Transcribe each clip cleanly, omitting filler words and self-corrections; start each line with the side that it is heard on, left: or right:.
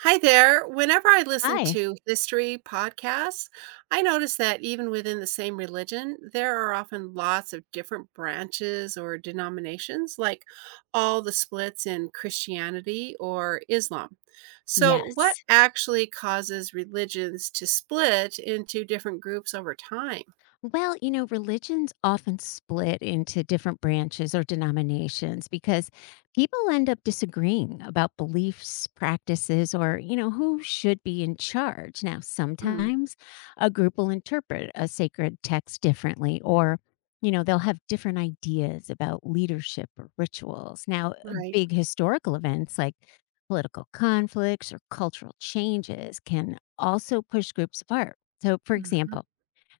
right: Hi there. Whenever I listen
left: Hi.
right: to history podcasts, I notice that even within the same religion, there are often lots of different branches or denominations, like all the splits in Christianity or Islam. So, what
left: Yes.
right: actually causes religions to split into different groups over time?
left: Well, you know, religions often split into different branches or denominations because people end up disagreeing about beliefs, practices, or, you know, who should be in charge. Now,
right: Mm,
left: sometimes a group will interpret a sacred text differently or you know, they'll have different ideas about leadership or rituals. Now,
right: right.
left: big historical events like political conflicts or cultural changes can also push groups apart. So, for
right: Hmm.
left: example,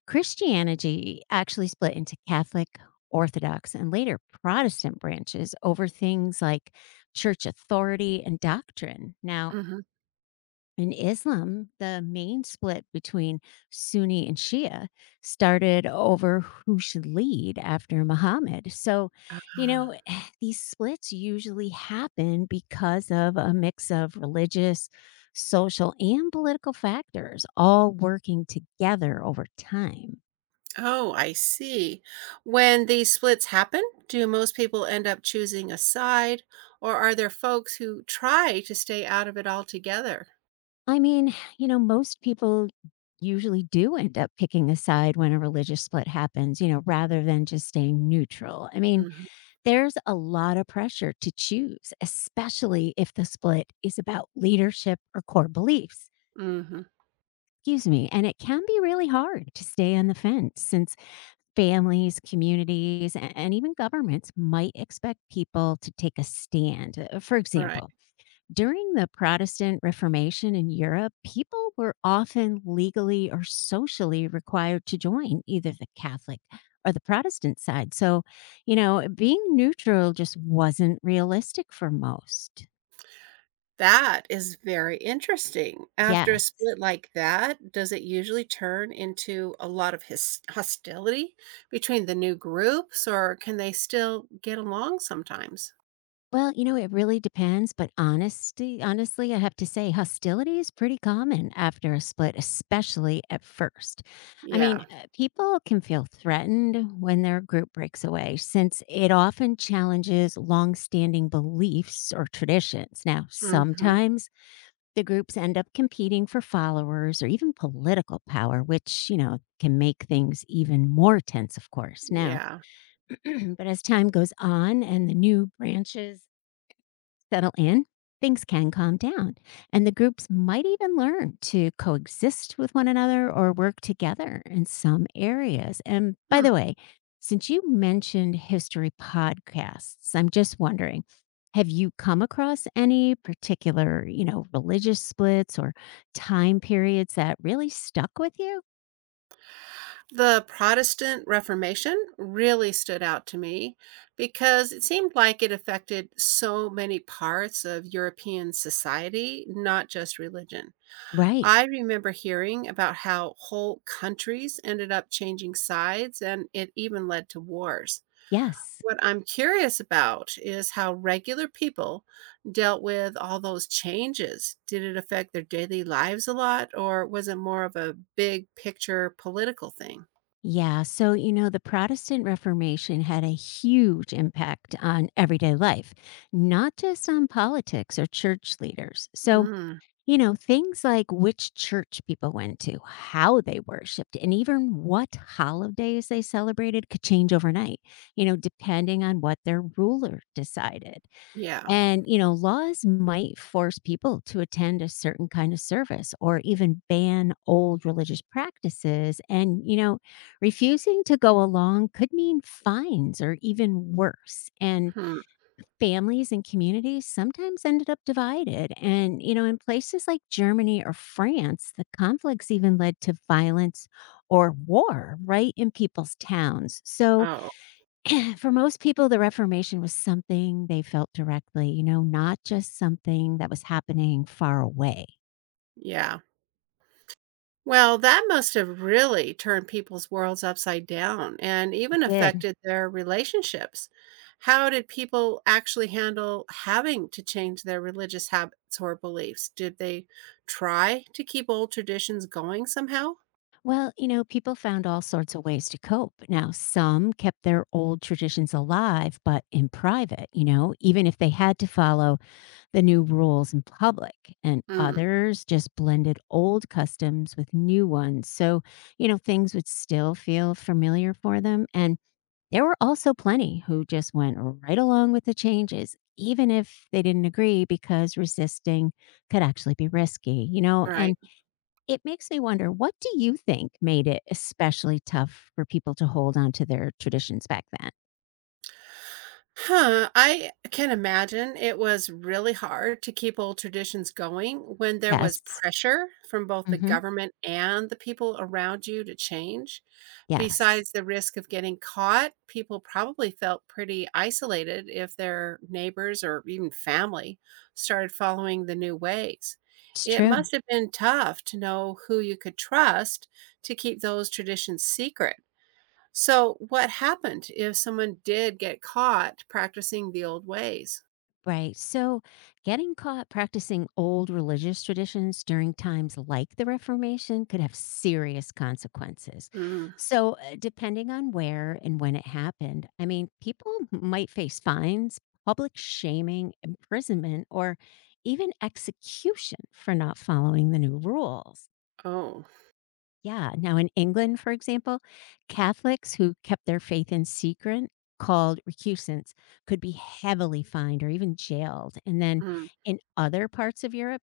left: Christianity actually split into Catholic, Orthodox, and later Protestant branches over things like church authority and doctrine. Now, in Islam, the main split between Sunni and Shia started over who should lead after Muhammad. So, you
right: Hmm.
left: know, these splits usually happen because of a mix of religious, social, and political factors all working together over time.
right: Oh, I see. When these splits happen, do most people end up choosing a side, or are there folks who try to stay out of it altogether?
left: I mean, you know, most people usually do end up picking a side when a religious split happens, you know, rather than just staying neutral. I mean,
right: Hmm.
left: there's a lot of pressure to choose, especially if the split is about leadership or core beliefs.
right: Hmm.
left: Excuse me. And it can be really hard to stay on the fence since families, communities, a- and even governments might expect people to take a stand. Uh, For
right: Right.
left: example, during the Protestant Reformation in Europe, people were often legally or socially required to join either the Catholic or the Protestant side. So, you know, being neutral just wasn't realistic for most.
right: That is very interesting. After a
left: Yes.
right: split like that, does it usually turn into a lot of hostility between the new groups, or can they still get along sometimes?
left: Well, you know, it really depends, but honesty honestly, I have to say hostility is pretty common after a split, especially at first. I mean,
right: Yeah.
left: people can feel threatened when their group breaks away since it often challenges long-standing beliefs or traditions. Now,
right: Hmm.
left: sometimes the groups end up competing for followers or even political power, which, you know, can make things even more tense, of course. Now,
right: Yeah.
left: but as time goes on and the new branches settle in, things can calm down, and the groups might even learn to coexist with one another or work together in some areas. And by
right: Hmm.
left: the way, since you mentioned history podcasts, I'm just wondering have you come across any particular, you know, religious splits or time periods that really stuck with you?
right: The Protestant Reformation really stood out to me because it seemed like it affected so many parts of European society, not just religion.
left: Right.
right: I remember hearing about how whole countries ended up changing sides and it even led to wars.
left: Yes.
right: What I'm curious about is how regular people dealt with all those changes. Did it affect their daily lives a lot, or was it more of a big picture political thing?
left: Yeah. So, you know, the Protestant Reformation had a huge impact on everyday life, not just on politics or church leaders. So,
right: Mm.
left: you know, things like which church people went to, how they worshiped, and even what holidays they celebrated could change overnight, you know, depending on what their ruler decided.
right: Yeah.
left: And, you know, laws might force people to attend a certain kind of service or even ban old religious practices. And, you know, refusing to go along could mean fines or even worse. And
right: Hmm.
left: families and communities sometimes ended up divided. And, you know, in places like Germany or France, the conflicts even led to violence or war right in people's towns. So,
right: Oh,
left: for most people, the Reformation was something they felt directly, you know, not just something that was happening far away.
right: yeah. Well, that must have really turned people's worlds upside down and
left: It
right: even
left: did.
right: affected their relationships. How did people actually handle having to change their religious habits or beliefs? Did they try to keep old traditions going somehow?
left: Well, you know, people found all sorts of ways to cope. Now, some kept their old traditions alive, but in private, you know, even if they had to follow the new rules in public. And
right: Mm,
left: others just blended old customs with new ones. So, you know, things would still feel familiar for them. And there were also plenty who just went right along with the changes, even if they didn't agree, because resisting could actually be risky, you know?
right: right.
left: And it makes me wonder what do you think made it especially tough for people to hold on to their traditions back then?
right: Huh. I can imagine it was really hard to keep old traditions going when there was
left: Yes.
right: pressure from both the
left: Hmm.
right: government and the people around you to change.
left: Yes.
right: Besides the risk of getting caught, people probably felt pretty isolated if their neighbors or even family started following the new ways.
left: It's
right: It
left: true.
right: must have been tough to know who you could trust to keep those traditions secret. So, what happened if someone did get caught practicing the old ways?
left: Right. So getting caught practicing old religious traditions during times like the Reformation could have serious consequences.
right: Mm.
left: So, depending on where and when it happened, I mean, people might face fines, public shaming, imprisonment, or even execution for not following the new rules.
right: Oh,
left: Yeah. Now, in England, for example, Catholics who kept their faith in secret, called recusants, could be heavily fined or even jailed. And then
right: mm.
left: in other parts of Europe,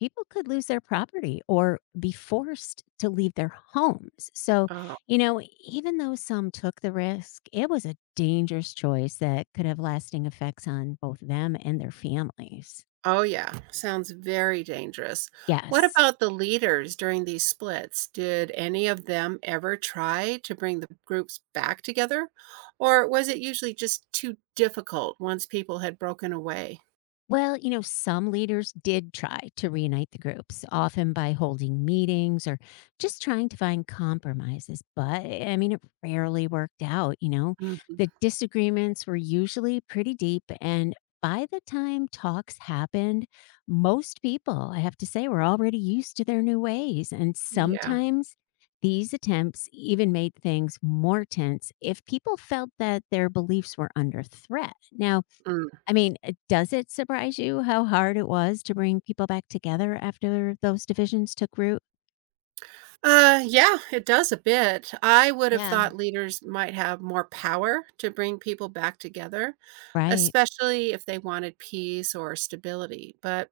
left: people could lose their property or be forced to leave their homes. So,
right: Oh.
left: you know, even though some took the risk, it was a dangerous choice that could have lasting effects on both them and their families.
right: Oh, yeah. Sounds very dangerous. What
left: Yes.
right: about the leaders during these splits? Did any of them ever try to bring the groups back together? Or was it usually just too difficult once people had broken away?
left: Well, you know, some leaders did try to reunite the groups, often by holding meetings or just trying to find compromises. But I mean, it rarely worked out, you know.
right: Hmm.
left: The disagreements were usually pretty deep. And by the time talks happened, most people, I have to say, were already used to their new ways. And
right: Yeah.
left: sometimes these attempts even made things more tense if people felt that their beliefs were under threat. Now, I mean, does it surprise you how hard it was to bring people back together after those divisions took root?
right: Yeah, it does a bit. I would have
left: Yeah.
right: thought leaders might have more power to bring people back together,
left: Right.
right: especially if they wanted peace or stability. But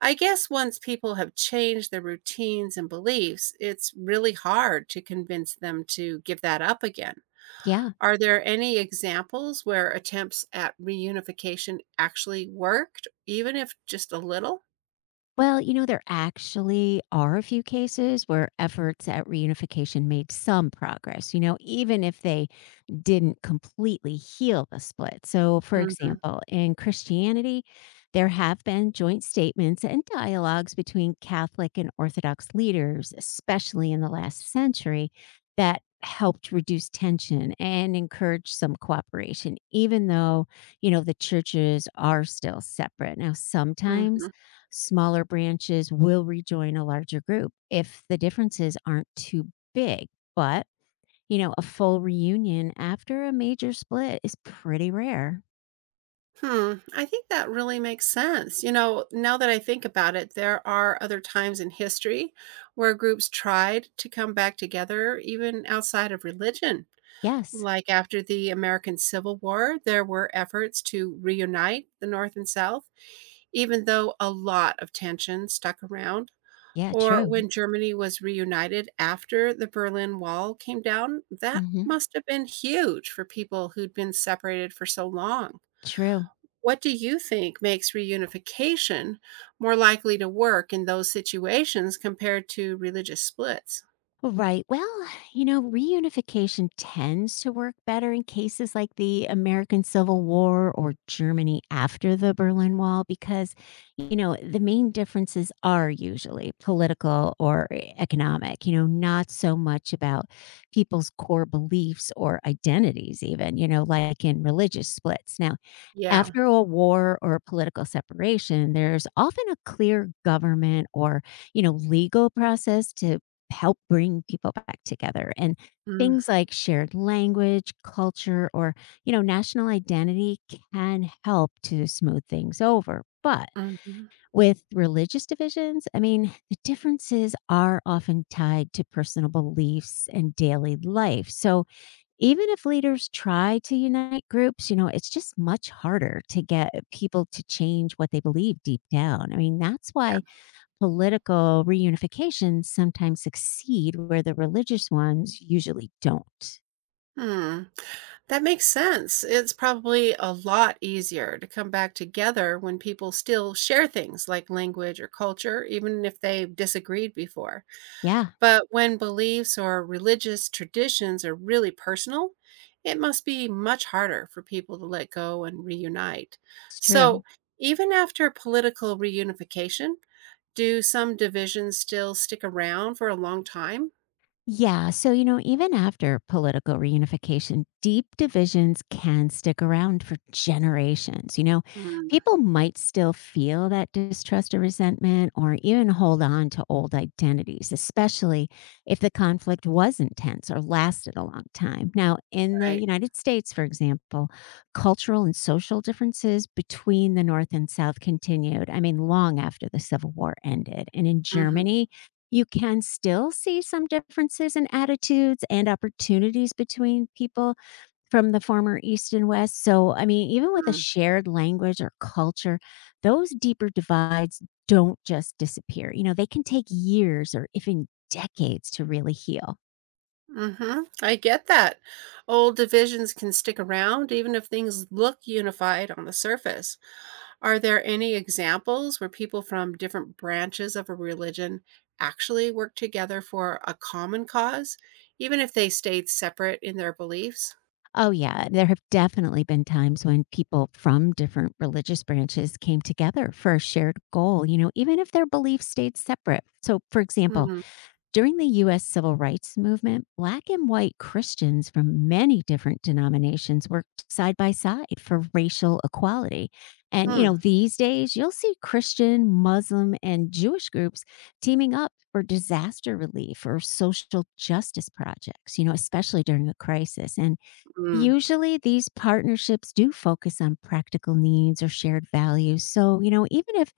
right: I guess once people have changed their routines and beliefs, it's really hard to convince them to give that up again.
left: Yeah.
right: Are there any examples where attempts at reunification actually worked, even if just a little?
left: Well, you know, there actually are a few cases where efforts at reunification made some progress, you know, even if they didn't completely heal the split. So, for
right: Hmm.
left: example, in Christianity, there have been joint statements and dialogues between Catholic and Orthodox leaders, especially in the last century, that helped reduce tension and encourage some cooperation, even though, you know, the churches are still separate. Now,
right: Hmm.
left: sometimes smaller branches will rejoin a larger group if the differences aren't too big. But you know, a full reunion after a major split is pretty rare.
right: Hmm, I think that really makes sense. Now that I think about it, there are other times in history where groups tried to come back together, even outside of religion.
left: Yes.
right: Like after the American Civil War, there were efforts to reunite the North and South, even though a lot of tension stuck around.
left: Yeah,
right: Or
left: true.
right: when Germany was reunited after the Berlin Wall came down, that
left: Hmm.
right: must have been huge for people who'd been separated for so long.
left: True.
right: What do you think makes reunification more likely to work in those situations compared to religious splits?
left: Right. Well, you know, reunification tends to work better in cases like the American Civil War or Germany after the Berlin Wall because, you know, the main differences are usually political or economic, you know, not so much about people's core beliefs or identities, even, you know, like in religious splits. Now,
right: Yeah.
left: after a war or political separation, there's often a clear government or, you know, legal process to help bring people back together. And
right: Mm,
left: things like shared language, culture, or, you know, national identity can help to smooth things over. But
right: mhm.
left: with religious divisions, I mean, the differences are often tied to personal beliefs and daily life. So, even if leaders try to unite groups, you know, it's just much harder to get people to change what they believe deep down. I mean, that's
right: Yeah.
left: why political reunifications sometimes succeed where the religious ones usually don't.
right: Hmm. That makes sense. It's probably a lot easier to come back together when people still share things like language or culture, even if they disagreed before.
left: Yeah,
right: But when beliefs or religious traditions are really personal, it must be much harder for people to let go and reunite.
left: it's true.
right: So, even after political reunification, do some divisions still stick around for a long time?
left: Yeah. So, you know, even after political reunification, deep divisions can stick around for generations. You know,
right: Mm,
left: people might still feel that distrust or resentment or even hold on to old identities, especially if the conflict was intense or lasted a long time. Now, in the
right: right.
left: United States, for example, cultural and social differences between the North and South continued, I mean, long after the Civil War ended. And in
right: Mm-hmm,
left: Germany, you can still see some differences in attitudes and opportunities between people from the former East and West. So, I mean, even with a
right: mm-hmm.
left: shared language or culture, those deeper divides don't just disappear. You know, they can take years or even decades to really heal.
right: Mm-hmm. I get that. Old divisions can stick around even if things look unified on the surface. Are there any examples where people from different branches of a religion actually work together for a common cause, even if they stayed separate in their beliefs?
left: Oh, yeah. There have definitely been times when people from different religious branches came together for a shared goal, you know, even if their beliefs stayed separate. So, for example,
right: Mm,
left: during the U.S. Civil Rights Movement, Black and white Christians from many different denominations worked side by side for racial equality. And, you
right: hmm,
left: know, these days you'll see Christian, Muslim, and Jewish groups teaming up for disaster relief or social justice projects, you know, especially during a crisis. And
right: mm.
left: usually, these partnerships do focus on practical needs or shared values. So, you know, even if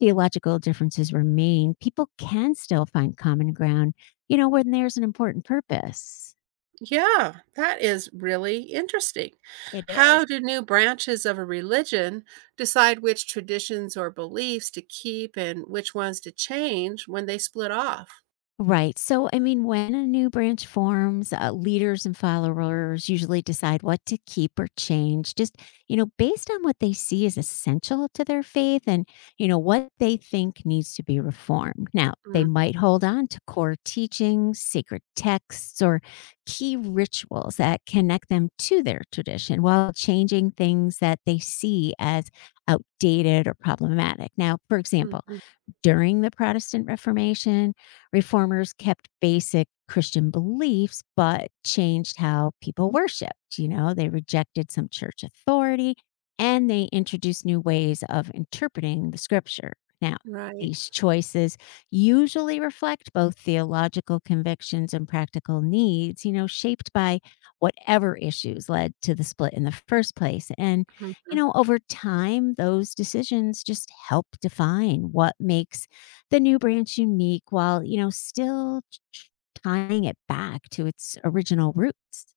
left: theological differences remain, people can still find common ground, you know, when there's an important purpose.
right: Yeah, that is really interesting.
left: It
right: How
left: is.
right: do new branches of a religion decide which traditions or beliefs to keep and which ones to change when they split off?
left: Right. So, I mean, when a new branch forms, leaders and followers usually decide what to keep or change, just, you know, based on what they see as essential to their faith and, you know, what they think needs to be reformed. Now, they
right: Mm,
left: might hold on to core teachings, sacred texts, or key rituals that connect them to their tradition while changing things that they see as outdated or problematic. Now, for example,
right: mhm.
left: during the Protestant Reformation, reformers kept basic Christian beliefs, but changed how people worshiped. You know, they rejected some church authority and they introduced new ways of interpreting the scripture. Now,
right: Right.
left: these choices usually reflect both theological convictions and practical needs, you know, shaped by whatever issues led to the split in the first place. And you
right: Mm-hmm.
left: know, over time, those decisions just help define what makes the new branch unique while, you know, still tying it back to its original roots.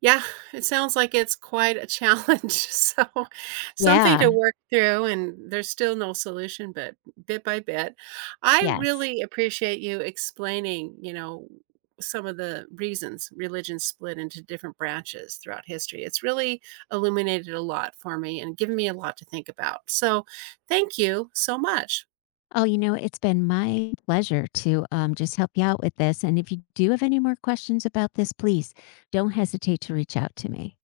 right: Yeah, it sounds like it's quite a challenge, so something
left: Yeah.
right: to work through, and there's still no solution, but bit by bit. I
left: Yes.
right: really appreciate you explaining, some of the reasons religion split into different branches throughout history. It's really illuminated a lot for me and given me a lot to think about. So, thank you so much.
left: Oh, you know, it's been my pleasure to just help you out with this. And if you do have any more questions about this, please don't hesitate to reach out to me.